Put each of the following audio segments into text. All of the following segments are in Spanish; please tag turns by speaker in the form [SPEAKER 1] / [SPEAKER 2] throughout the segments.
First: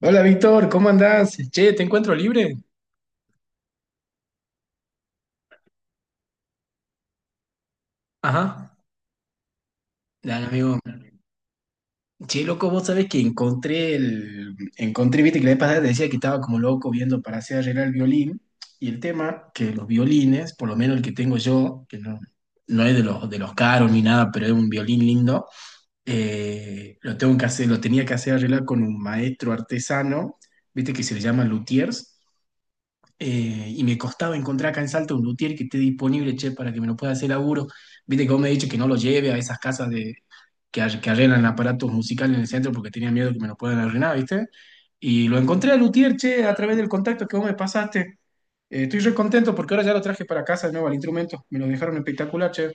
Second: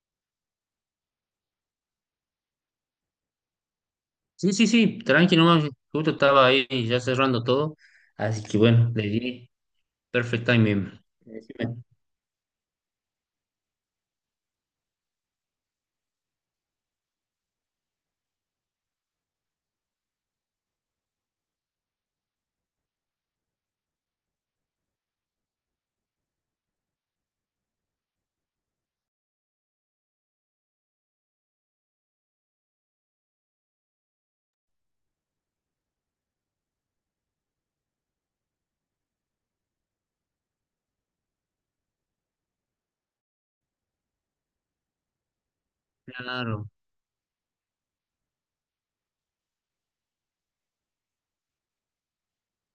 [SPEAKER 1] Hola Víctor, ¿cómo andás? Che, te encuentro libre.
[SPEAKER 2] Sí, sí, sí, tranqui nomás, justo estaba ahí ya cerrando todo, así que
[SPEAKER 1] Ajá.
[SPEAKER 2] bueno, le di perfect
[SPEAKER 1] Dale, amigo.
[SPEAKER 2] timing. Decime.
[SPEAKER 1] Che, loco, vos sabés que encontré el. encontré, viste que la vez pasada te decía que estaba como loco viendo para hacer arreglar el violín. Y el tema, que los violines, por lo menos el que tengo yo, que no es de los caros ni nada, pero es un violín lindo. Lo tenía que hacer arreglar con un maestro artesano, viste que se le llama luthiers. Y me costaba encontrar acá en Salta un luthier que esté disponible, che, para que me lo pueda hacer laburo. Viste que vos me has dicho que no lo lleve a esas casas que arreglan aparatos musicales en el centro porque tenía miedo que me lo puedan arruinar, ¿viste? Y lo encontré a luthier, che, a
[SPEAKER 2] Claro,
[SPEAKER 1] través del contacto que vos me pasaste. Estoy re contento porque ahora ya lo traje para casa de nuevo al instrumento. Me lo dejaron espectacular, che.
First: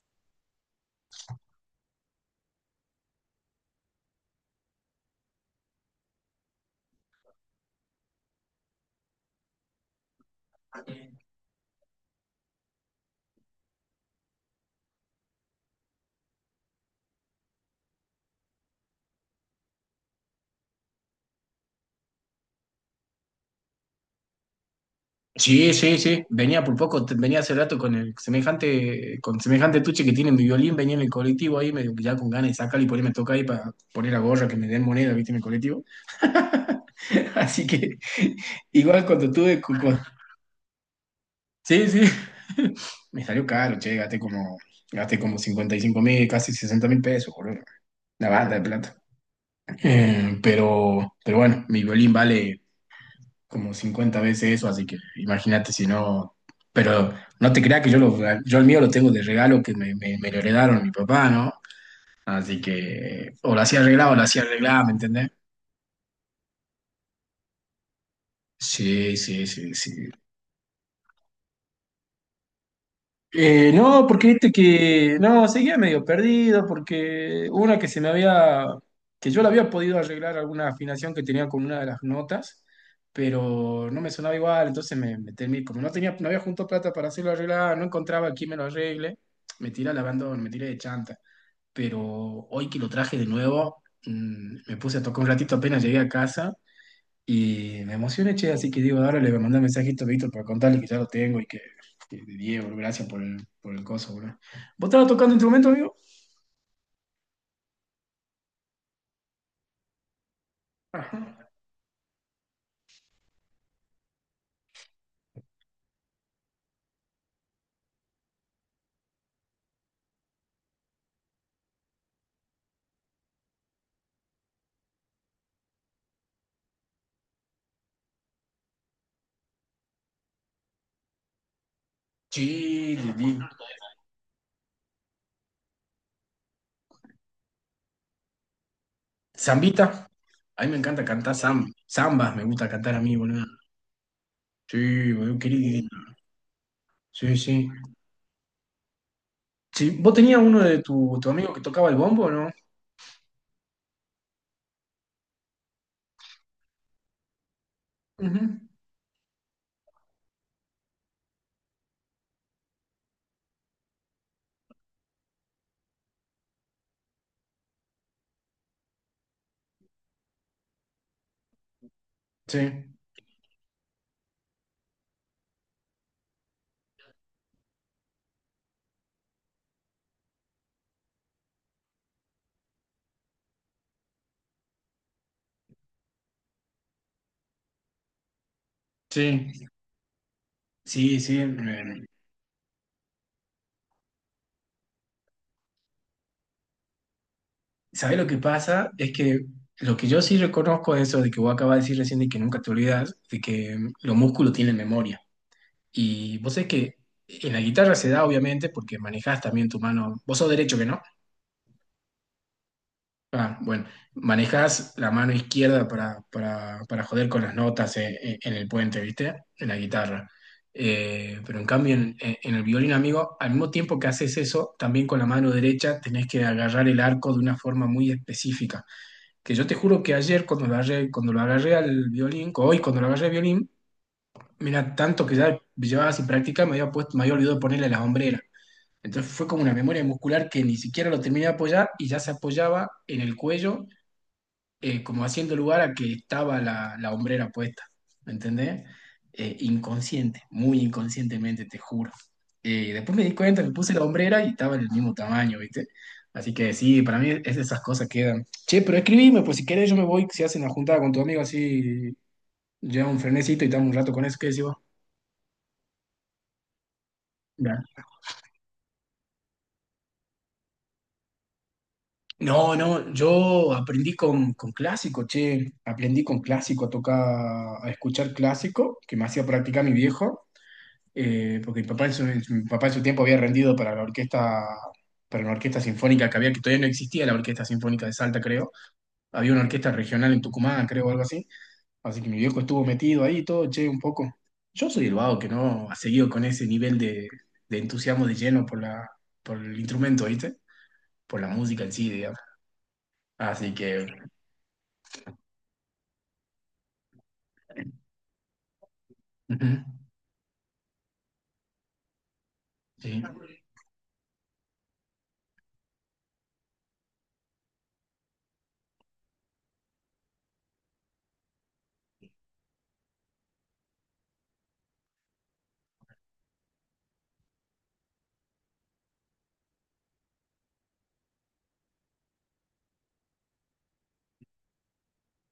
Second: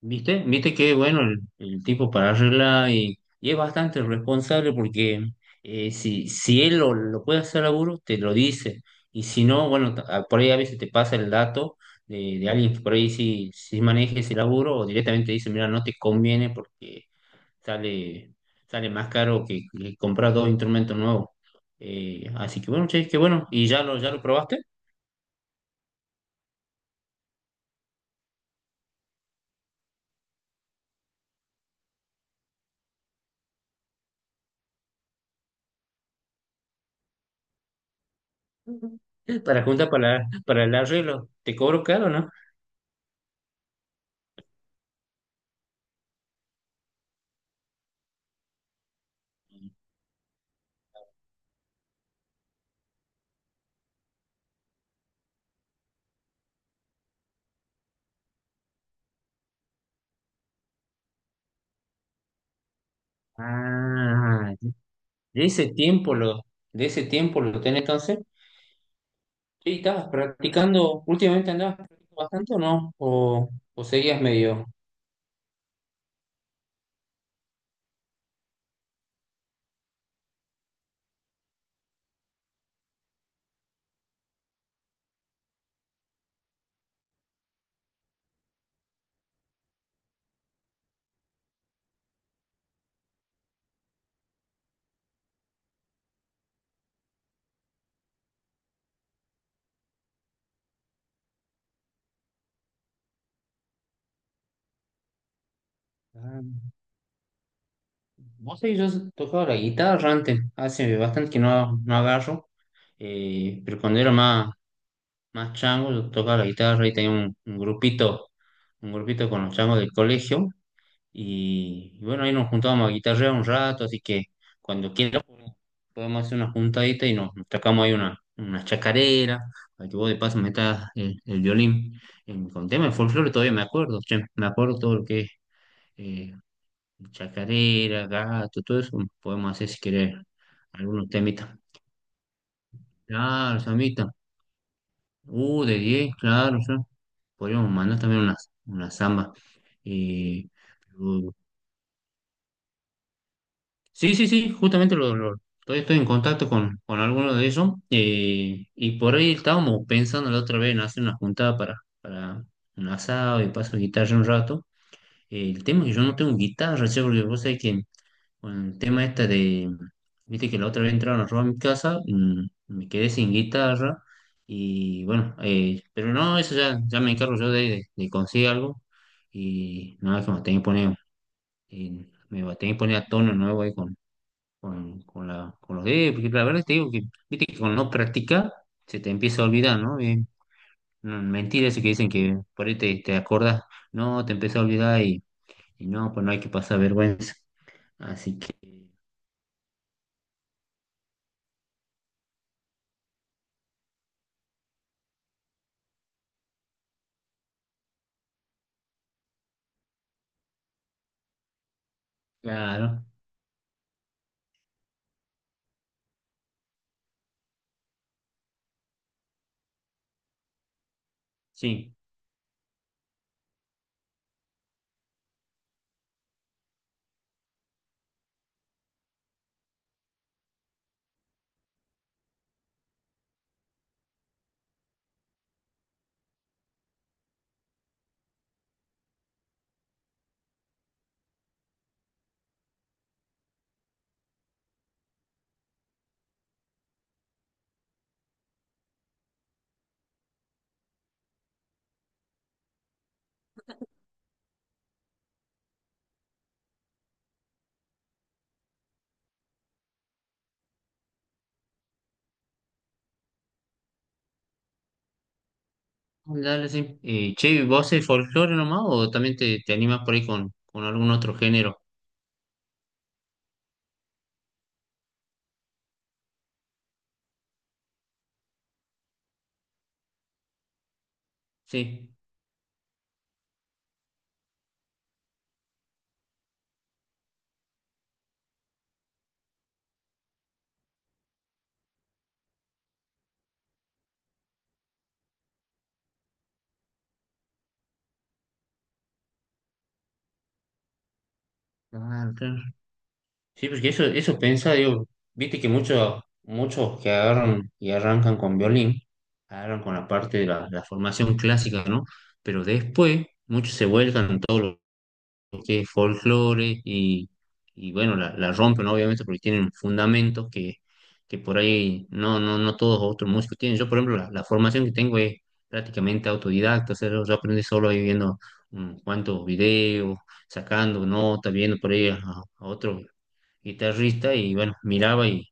[SPEAKER 2] ¿viste? ¿Viste que bueno el tipo para arreglar y es bastante responsable porque si, si él lo puede hacer seguro, te lo dice, y si no, bueno, por ahí a veces te pasa el dato de alguien que por ahí sí, sí maneja ese laburo o directamente te dice, mira, no te conviene porque sale, sale más caro que comprar dos instrumentos nuevos. Así que bueno, che, que bueno. ¿Y ya ya lo probaste?
[SPEAKER 1] Sí, sí, sí. Venía por poco, venía hace rato con semejante tuche que tiene mi violín, venía en el colectivo ahí, medio que ya con ganas de sacarlo y ponerme a tocar ahí para poner la gorra que me den moneda, viste, en el colectivo. Así que
[SPEAKER 2] Ujú.
[SPEAKER 1] igual cuando tuve.
[SPEAKER 2] Para juntar para el arreglo. ¿Te cobro
[SPEAKER 1] Sí, sí.
[SPEAKER 2] caro, no?
[SPEAKER 1] Me salió caro, che, gasté como 55.000, casi 60.000 pesos, boludo. La banda de plata. Pero bueno, mi violín vale como 50 veces eso, así que imagínate si no. Pero no te creas que yo el mío lo tengo de regalo que me lo heredaron mi papá, ¿no? Así que o lo hacía arreglado o lo hacía
[SPEAKER 2] Ah,
[SPEAKER 1] arreglado, ¿me entendés?
[SPEAKER 2] de ese tiempo de ese tiempo lo tenés entonces.
[SPEAKER 1] Sí, sí,
[SPEAKER 2] Che,
[SPEAKER 1] sí,
[SPEAKER 2] ¿y estabas
[SPEAKER 1] sí.
[SPEAKER 2] practicando? ¿Últimamente andabas practicando bastante o no? O
[SPEAKER 1] No,
[SPEAKER 2] seguías
[SPEAKER 1] porque viste
[SPEAKER 2] medio?
[SPEAKER 1] que, no, seguía medio perdido, porque una que yo la había podido arreglar alguna afinación que tenía con una de las notas, pero no me sonaba igual, entonces me temí, como no había junto plata para hacerlo arreglar, no encontraba quién me lo arregle, me tiré al abandono, me tiré de chanta, pero hoy que lo traje de nuevo, me puse a tocar un ratito apenas llegué a casa y me emocioné, che, así que digo, ahora le voy a mandar un mensajito a Víctor para contarle que ya lo tengo y que de Diego, gracias por el coso, boludo. ¿Vos estabas tocando instrumento, amigo?
[SPEAKER 2] Ah, vos sabés, yo tocaba la guitarra antes, hace bastante que
[SPEAKER 1] Ajá.
[SPEAKER 2] no, no agarro, pero cuando era más, más chango, yo tocaba la guitarra y tenía un grupito, un grupito con los changos del colegio. Y bueno, ahí nos juntábamos a guitarrear un rato, así que cuando quieras podemos hacer una juntadita y nos, nos tocamos ahí una chacarera, para que vos de paso metas el violín con tema de
[SPEAKER 1] Sí, sí,
[SPEAKER 2] folclore,
[SPEAKER 1] sí.
[SPEAKER 2] todavía me acuerdo, che, me acuerdo todo lo que es eh, chacarera, gato, todo eso, podemos hacer si
[SPEAKER 1] Zambita.
[SPEAKER 2] querés
[SPEAKER 1] A mí me encanta
[SPEAKER 2] algunos
[SPEAKER 1] cantar
[SPEAKER 2] temitas.
[SPEAKER 1] zambas, me gusta cantar a mí, boludo.
[SPEAKER 2] Claro, Samita.
[SPEAKER 1] Sí, boludo, qué
[SPEAKER 2] De
[SPEAKER 1] lindo.
[SPEAKER 2] 10 claro, sí.
[SPEAKER 1] Sí, sí.
[SPEAKER 2] Podríamos mandar también unas zambas.
[SPEAKER 1] Sí, ¿vos tenías
[SPEAKER 2] Eh,
[SPEAKER 1] uno de tu
[SPEAKER 2] pero-
[SPEAKER 1] amigo que tocaba el bombo, no?
[SPEAKER 2] sí, sí, sí, justamente todavía estoy en contacto con algunos de ellos.
[SPEAKER 1] Ujú.
[SPEAKER 2] Y por ahí estábamos pensando la otra vez en hacer una juntada para un asado y paso guitarra un rato. El tema es que yo no tengo guitarra, che, porque vos sabés que con el tema este de, viste que la otra vez entraron a robar mi casa,
[SPEAKER 1] Sí,
[SPEAKER 2] me quedé sin guitarra y bueno, pero no, eso ya, ya me encargo yo de, de conseguir algo y nada, que me tenía que poner, me va a tener que poner a tono nuevo ahí con la, con los dedos, porque la verdad te digo que, viste que con no practicar se te empieza a
[SPEAKER 1] sí,
[SPEAKER 2] olvidar, ¿no?
[SPEAKER 1] sí,
[SPEAKER 2] No,
[SPEAKER 1] sí.
[SPEAKER 2] mentira eso que dicen que por ahí te, te acordás, no, te empieza a olvidar y no, pues no hay que pasar vergüenza.
[SPEAKER 1] ¿Sabes lo que
[SPEAKER 2] Así que...
[SPEAKER 1] pasa? Es que lo que yo sí reconozco es eso de que vos acabas de decir recién de que nunca te olvidas, de que los músculos tienen memoria. Y vos sabés que en la guitarra se da, obviamente, porque manejás también tu mano. Vos sos derecho, que ¿no?
[SPEAKER 2] Claro,
[SPEAKER 1] Ah, bueno, manejás la mano izquierda para joder con las notas, en el puente, ¿viste? En la guitarra. Pero en cambio,
[SPEAKER 2] sí,
[SPEAKER 1] en el violín, amigo, al mismo tiempo que haces eso, también con la mano derecha tenés que agarrar el arco de una forma muy específica, que yo te juro que ayer cuando lo agarré al violín, o hoy cuando lo agarré al violín, mira, tanto que ya llevaba sin práctica, me había olvidado ponerle las hombreras. Entonces fue como una memoria muscular que ni siquiera lo terminé de apoyar y ya se apoyaba en el cuello, como haciendo lugar a que estaba la hombrera puesta, ¿me entendés? Inconsciente, muy inconscientemente, te juro. Después me di cuenta, me puse la hombrera y estaba del mismo tamaño, ¿viste? Así que sí, para mí es de esas cosas que quedan. Che, pero escribime, pues si querés yo me voy, si hacen la juntada con tu amigo así, lleva un frenecito y estamos un rato con eso, ¿qué decís vos?
[SPEAKER 2] dale, sí. Che,
[SPEAKER 1] Ya.
[SPEAKER 2] ¿vos el folclore nomás o también te animas por ahí con algún otro género?
[SPEAKER 1] No, no, yo aprendí con clásico, che, aprendí con clásico a tocar, a escuchar clásico, que me hacía practicar mi viejo. Porque mi papá
[SPEAKER 2] Sí,
[SPEAKER 1] en su, mi papá en su tiempo había rendido para una orquesta sinfónica que había, que todavía no existía la Orquesta Sinfónica de Salta, creo. Había una orquesta regional en Tucumán, creo, o algo así. Así que mi viejo estuvo metido ahí y todo, che, un poco. Yo soy el vago que no ha seguido con ese nivel de entusiasmo de lleno por el instrumento, ¿viste? Por la música en sí,
[SPEAKER 2] claro,
[SPEAKER 1] digamos.
[SPEAKER 2] claro. Sí,
[SPEAKER 1] Así
[SPEAKER 2] porque eso,
[SPEAKER 1] que...
[SPEAKER 2] eso pensaba, digo, viste que muchos, muchos que agarran y arrancan con violín,
[SPEAKER 1] Ujú.
[SPEAKER 2] agarran con la parte de la formación clásica, ¿no? Pero
[SPEAKER 1] Sí.
[SPEAKER 2] después muchos se vuelcan en todo lo que es folclore y bueno, la rompen, ¿no? Obviamente porque tienen fundamentos que por ahí no, no, no todos otros músicos tienen. Yo, por ejemplo, la formación que tengo es prácticamente autodidacta, o sea, yo aprendí solo ahí viendo unos cuantos videos, sacando notas, viendo por ahí a otro guitarrista y bueno, miraba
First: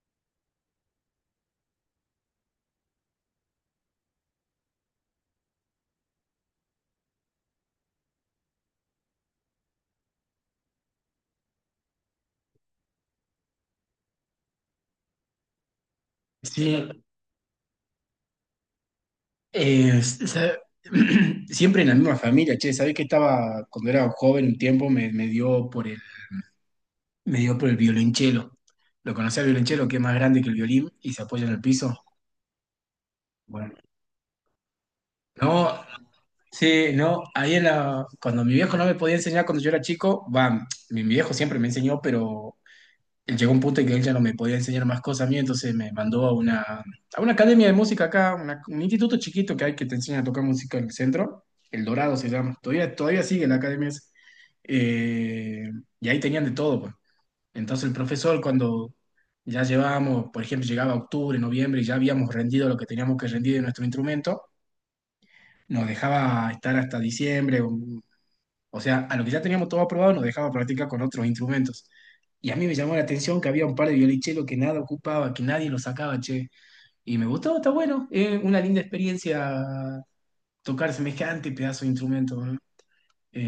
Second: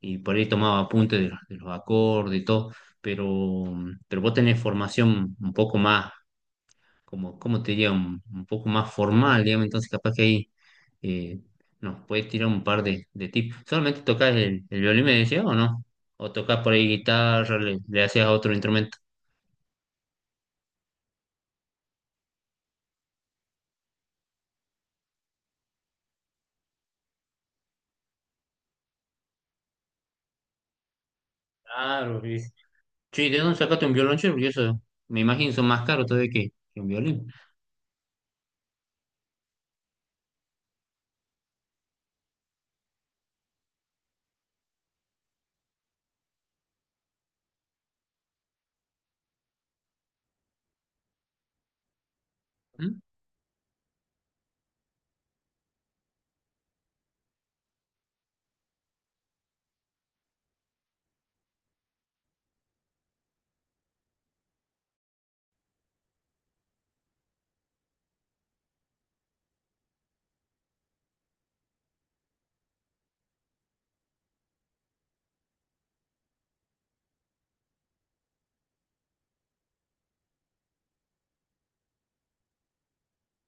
[SPEAKER 2] y por ahí tomaba apuntes de los acordes y todo, pero, pero vos tenés formación un poco más como, como te diría, un poco más formal, digamos, entonces capaz que ahí eh, nos puedes tirar un par de tips. ¿Solamente tocas el violín, me decías, o no? ¿O tocas por
[SPEAKER 1] Sí.
[SPEAKER 2] ahí guitarra, le hacías a otro instrumento?
[SPEAKER 1] Eh, s- sa- Siempre en la misma familia, che, ¿sabés que estaba, cuando era joven un tiempo, me dio por el violonchelo? ¿Lo conocés al violonchelo, que es más grande que el violín y se apoya en el piso?
[SPEAKER 2] Claro, sí. Sí, ¿de dónde
[SPEAKER 1] Bueno,
[SPEAKER 2] sacaste un violonchelo? Porque eso, me imagino, son
[SPEAKER 1] no,
[SPEAKER 2] más caros todavía que
[SPEAKER 1] sí,
[SPEAKER 2] un
[SPEAKER 1] no,
[SPEAKER 2] violín.
[SPEAKER 1] ahí cuando mi viejo no me podía enseñar cuando yo era chico, va, mi viejo siempre me enseñó, pero él llegó a un punto en que él ya no me podía enseñar más cosas a mí, entonces me mandó a una academia de música acá, un instituto chiquito que hay que te enseña a tocar música en el centro. El Dorado se llama, todavía sigue la academia esa. Eh, y ahí tenían de todo, pues. Entonces el profesor, cuando ya llevábamos, por ejemplo, llegaba octubre, noviembre y ya habíamos rendido lo que teníamos que rendir de nuestro instrumento, nos dejaba estar hasta diciembre, o sea, a lo que ya teníamos todo aprobado nos dejaba practicar con otros instrumentos. Y a mí me llamó la atención que había un par de violichelos que nada ocupaba, que nadie lo sacaba, che. Y me gustó, está bueno. Es una linda experiencia tocar semejante pedazo de instrumento, ¿no?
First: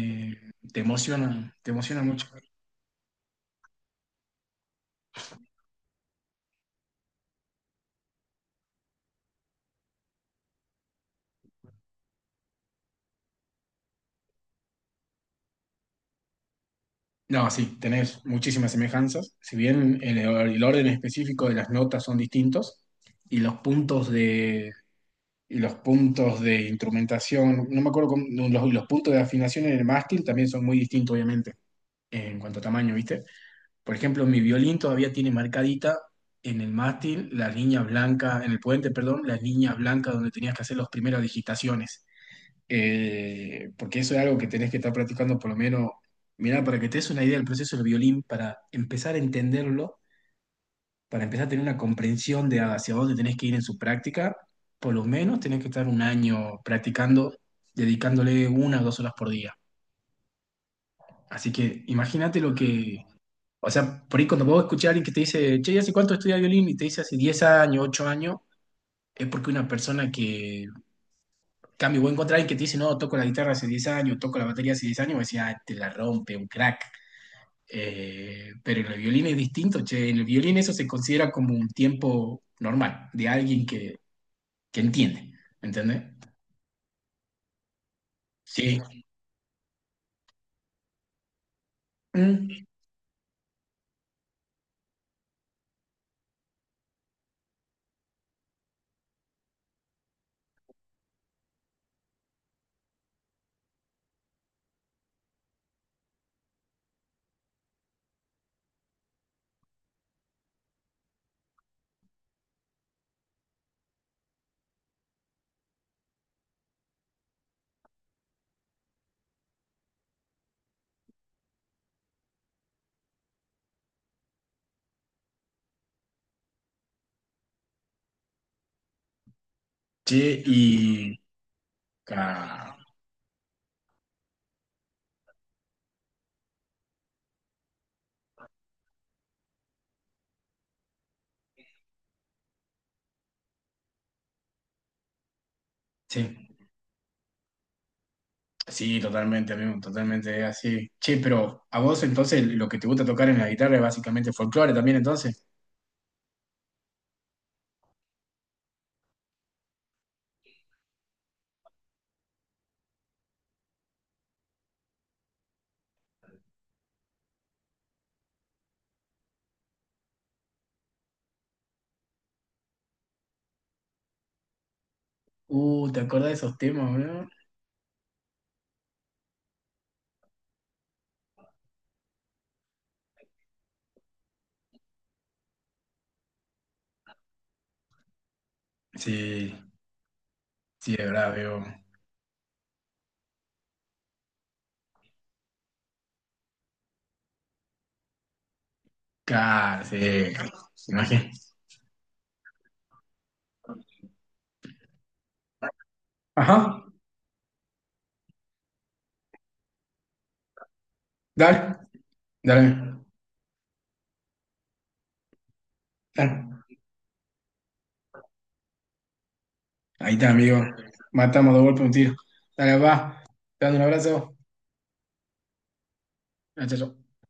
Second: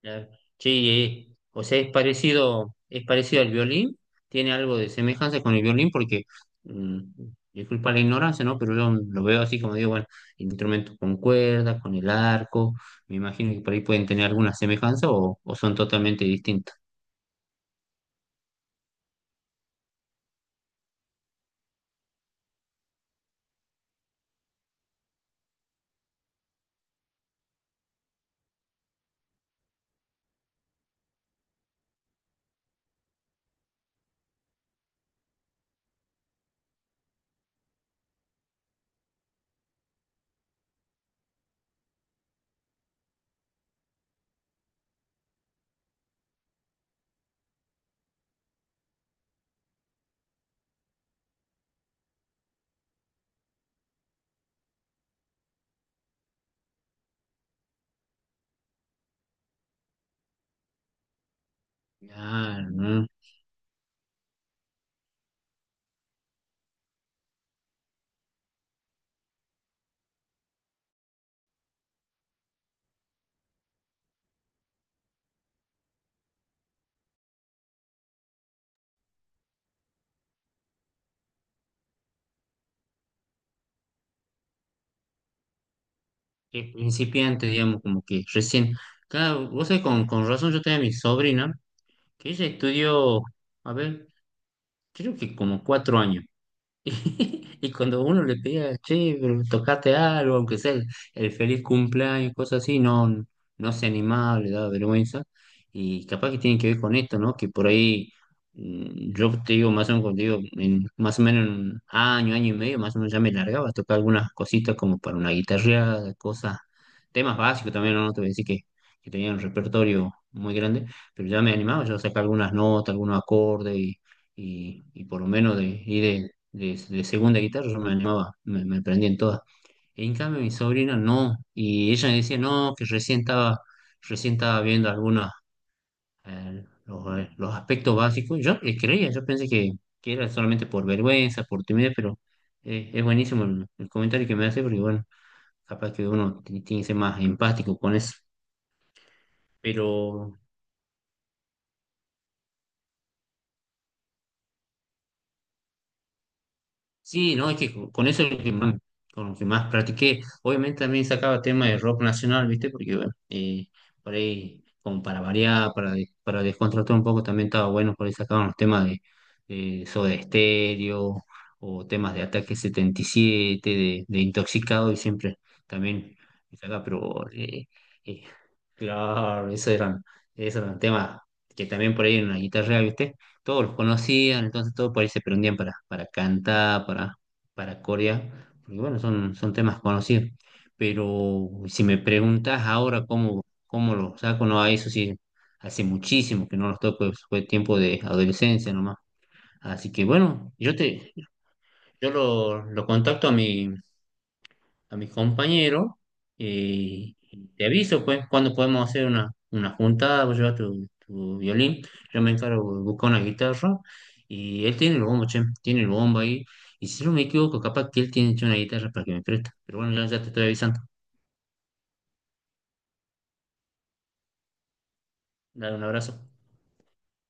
[SPEAKER 2] Claro.
[SPEAKER 1] Te
[SPEAKER 2] Sí,
[SPEAKER 1] emociona,
[SPEAKER 2] o
[SPEAKER 1] te
[SPEAKER 2] sea,
[SPEAKER 1] emociona mucho.
[SPEAKER 2] es parecido al violín, tiene algo de semejanza con el violín porque, mm, disculpa la ignorancia, ¿no? Pero yo lo veo así como digo, bueno, instrumentos con cuerdas, con el arco, me imagino que por ahí pueden tener alguna semejanza o son totalmente distintas.
[SPEAKER 1] No, sí, tenés muchísimas semejanzas. Si bien el orden específico de las notas son distintos y los puntos de instrumentación, no me acuerdo no, los puntos de afinación en el mástil también son muy distintos, obviamente, en cuanto a tamaño, ¿viste? Por ejemplo, mi violín todavía tiene marcadita en el mástil las líneas blancas, en el puente, perdón, las líneas blancas donde tenías que hacer las primeras digitaciones. Porque eso es algo que tenés que estar practicando por lo menos, mirá, para que te des una idea del proceso del violín, para empezar a entenderlo, para empezar a tener una comprensión de hacia dónde tenés que ir en su práctica, por lo menos tenés que estar un año practicando, dedicándole 1 o 2 horas por día. Así que imagínate lo
[SPEAKER 2] Claro,
[SPEAKER 1] que,
[SPEAKER 2] ¿no?
[SPEAKER 1] o sea, por ahí cuando vos escuchás a alguien que te dice, che, y ¿hace cuánto estudia violín? Y te dice hace 10 años, 8 años. Es porque una persona que, cambio, voy a encontrar a alguien que te dice, no, toco la guitarra hace 10 años, toco la batería hace 10 años, y decía, ah, te la rompe, un crack. Pero en el violín es distinto, che, en el violín eso se considera como un tiempo normal, de alguien que entiende, ¿entiendes?
[SPEAKER 2] Es principiante, digamos, como que recién.
[SPEAKER 1] Sí.
[SPEAKER 2] Claro, vos sabés, con razón yo tenía a mi sobrina, que ella
[SPEAKER 1] Mm,
[SPEAKER 2] estudió, a ver, creo que como cuatro años. Y y cuando uno le pedía, che, pero tocaste algo, aunque sea el feliz cumpleaños, cosas así, no, no se animaba, le daba vergüenza. Y capaz que tiene que ver con esto, ¿no? Que por ahí, yo te digo, más o menos, contigo, en, más o menos en un año, año y medio, más o menos ya me largaba a tocar algunas cositas como para una guitarreada, cosas, temas básicos también, no, no te voy a decir que tenía un repertorio muy grande, pero ya me animaba, yo sacaba algunas notas, algunos acordes y por lo menos de ir de segunda guitarra, yo me animaba, me prendía en todas. En
[SPEAKER 1] sí,
[SPEAKER 2] cambio, mi sobrina
[SPEAKER 1] y
[SPEAKER 2] no, y ella me decía, no,
[SPEAKER 1] ah,
[SPEAKER 2] que recién estaba viendo algunos los aspectos básicos. Yo le creía, yo pensé que era solamente por vergüenza, por timidez, pero es buenísimo el comentario que me hace, porque bueno, capaz que
[SPEAKER 1] sí,
[SPEAKER 2] uno tiene que ser más empático con eso.
[SPEAKER 1] sí, totalmente, amigo,
[SPEAKER 2] Pero
[SPEAKER 1] totalmente así. Che, pero a vos entonces lo que te gusta tocar en la guitarra es básicamente folclore también entonces.
[SPEAKER 2] sí, no, es que con eso es lo que más, con lo que más practiqué. Obviamente también sacaba temas de rock nacional, ¿viste? Porque, bueno, por ahí, como para variar, para, para descontractar un poco, también estaba bueno, por ahí sacaban los temas de Soda Stereo o temas de Ataque 77, de Intoxicado y siempre
[SPEAKER 1] ¿Te
[SPEAKER 2] también
[SPEAKER 1] acordás de esos
[SPEAKER 2] sacaba,
[SPEAKER 1] temas, bro?
[SPEAKER 2] eh, claro, esos eran temas que también por ahí en la guitarra, ¿viste? Todos los conocían, entonces todos por ahí se prendían para cantar, para corear, porque bueno, son, son
[SPEAKER 1] Sí,
[SPEAKER 2] temas conocidos.
[SPEAKER 1] sí, de verdad,
[SPEAKER 2] Pero
[SPEAKER 1] veo.
[SPEAKER 2] si me preguntas ahora cómo, cómo los saco, no, a eso sí, hace muchísimo que no los toco, fue tiempo de adolescencia nomás.
[SPEAKER 1] Claro,
[SPEAKER 2] Así
[SPEAKER 1] sí,
[SPEAKER 2] que bueno,
[SPEAKER 1] imagínate.
[SPEAKER 2] yo lo contacto a mi, a mis compañeros,
[SPEAKER 1] Ajá,
[SPEAKER 2] y te aviso pues cuando podemos hacer una juntada, vos llevas tu, tu violín,
[SPEAKER 1] dale,
[SPEAKER 2] yo me
[SPEAKER 1] dale,
[SPEAKER 2] encargo de buscar una guitarra y él tiene el bombo, che, tiene el bombo ahí
[SPEAKER 1] dale.
[SPEAKER 2] y si no me equivoco capaz que él tiene hecho una guitarra para que me presta, pero bueno, ya,
[SPEAKER 1] Ahí
[SPEAKER 2] ya te
[SPEAKER 1] está,
[SPEAKER 2] estoy
[SPEAKER 1] amigo.
[SPEAKER 2] avisando,
[SPEAKER 1] Matamos dos golpes un tiro. Dale, va. Te mando un abrazo.
[SPEAKER 2] dale un abrazo.
[SPEAKER 1] Ah, chao, chao.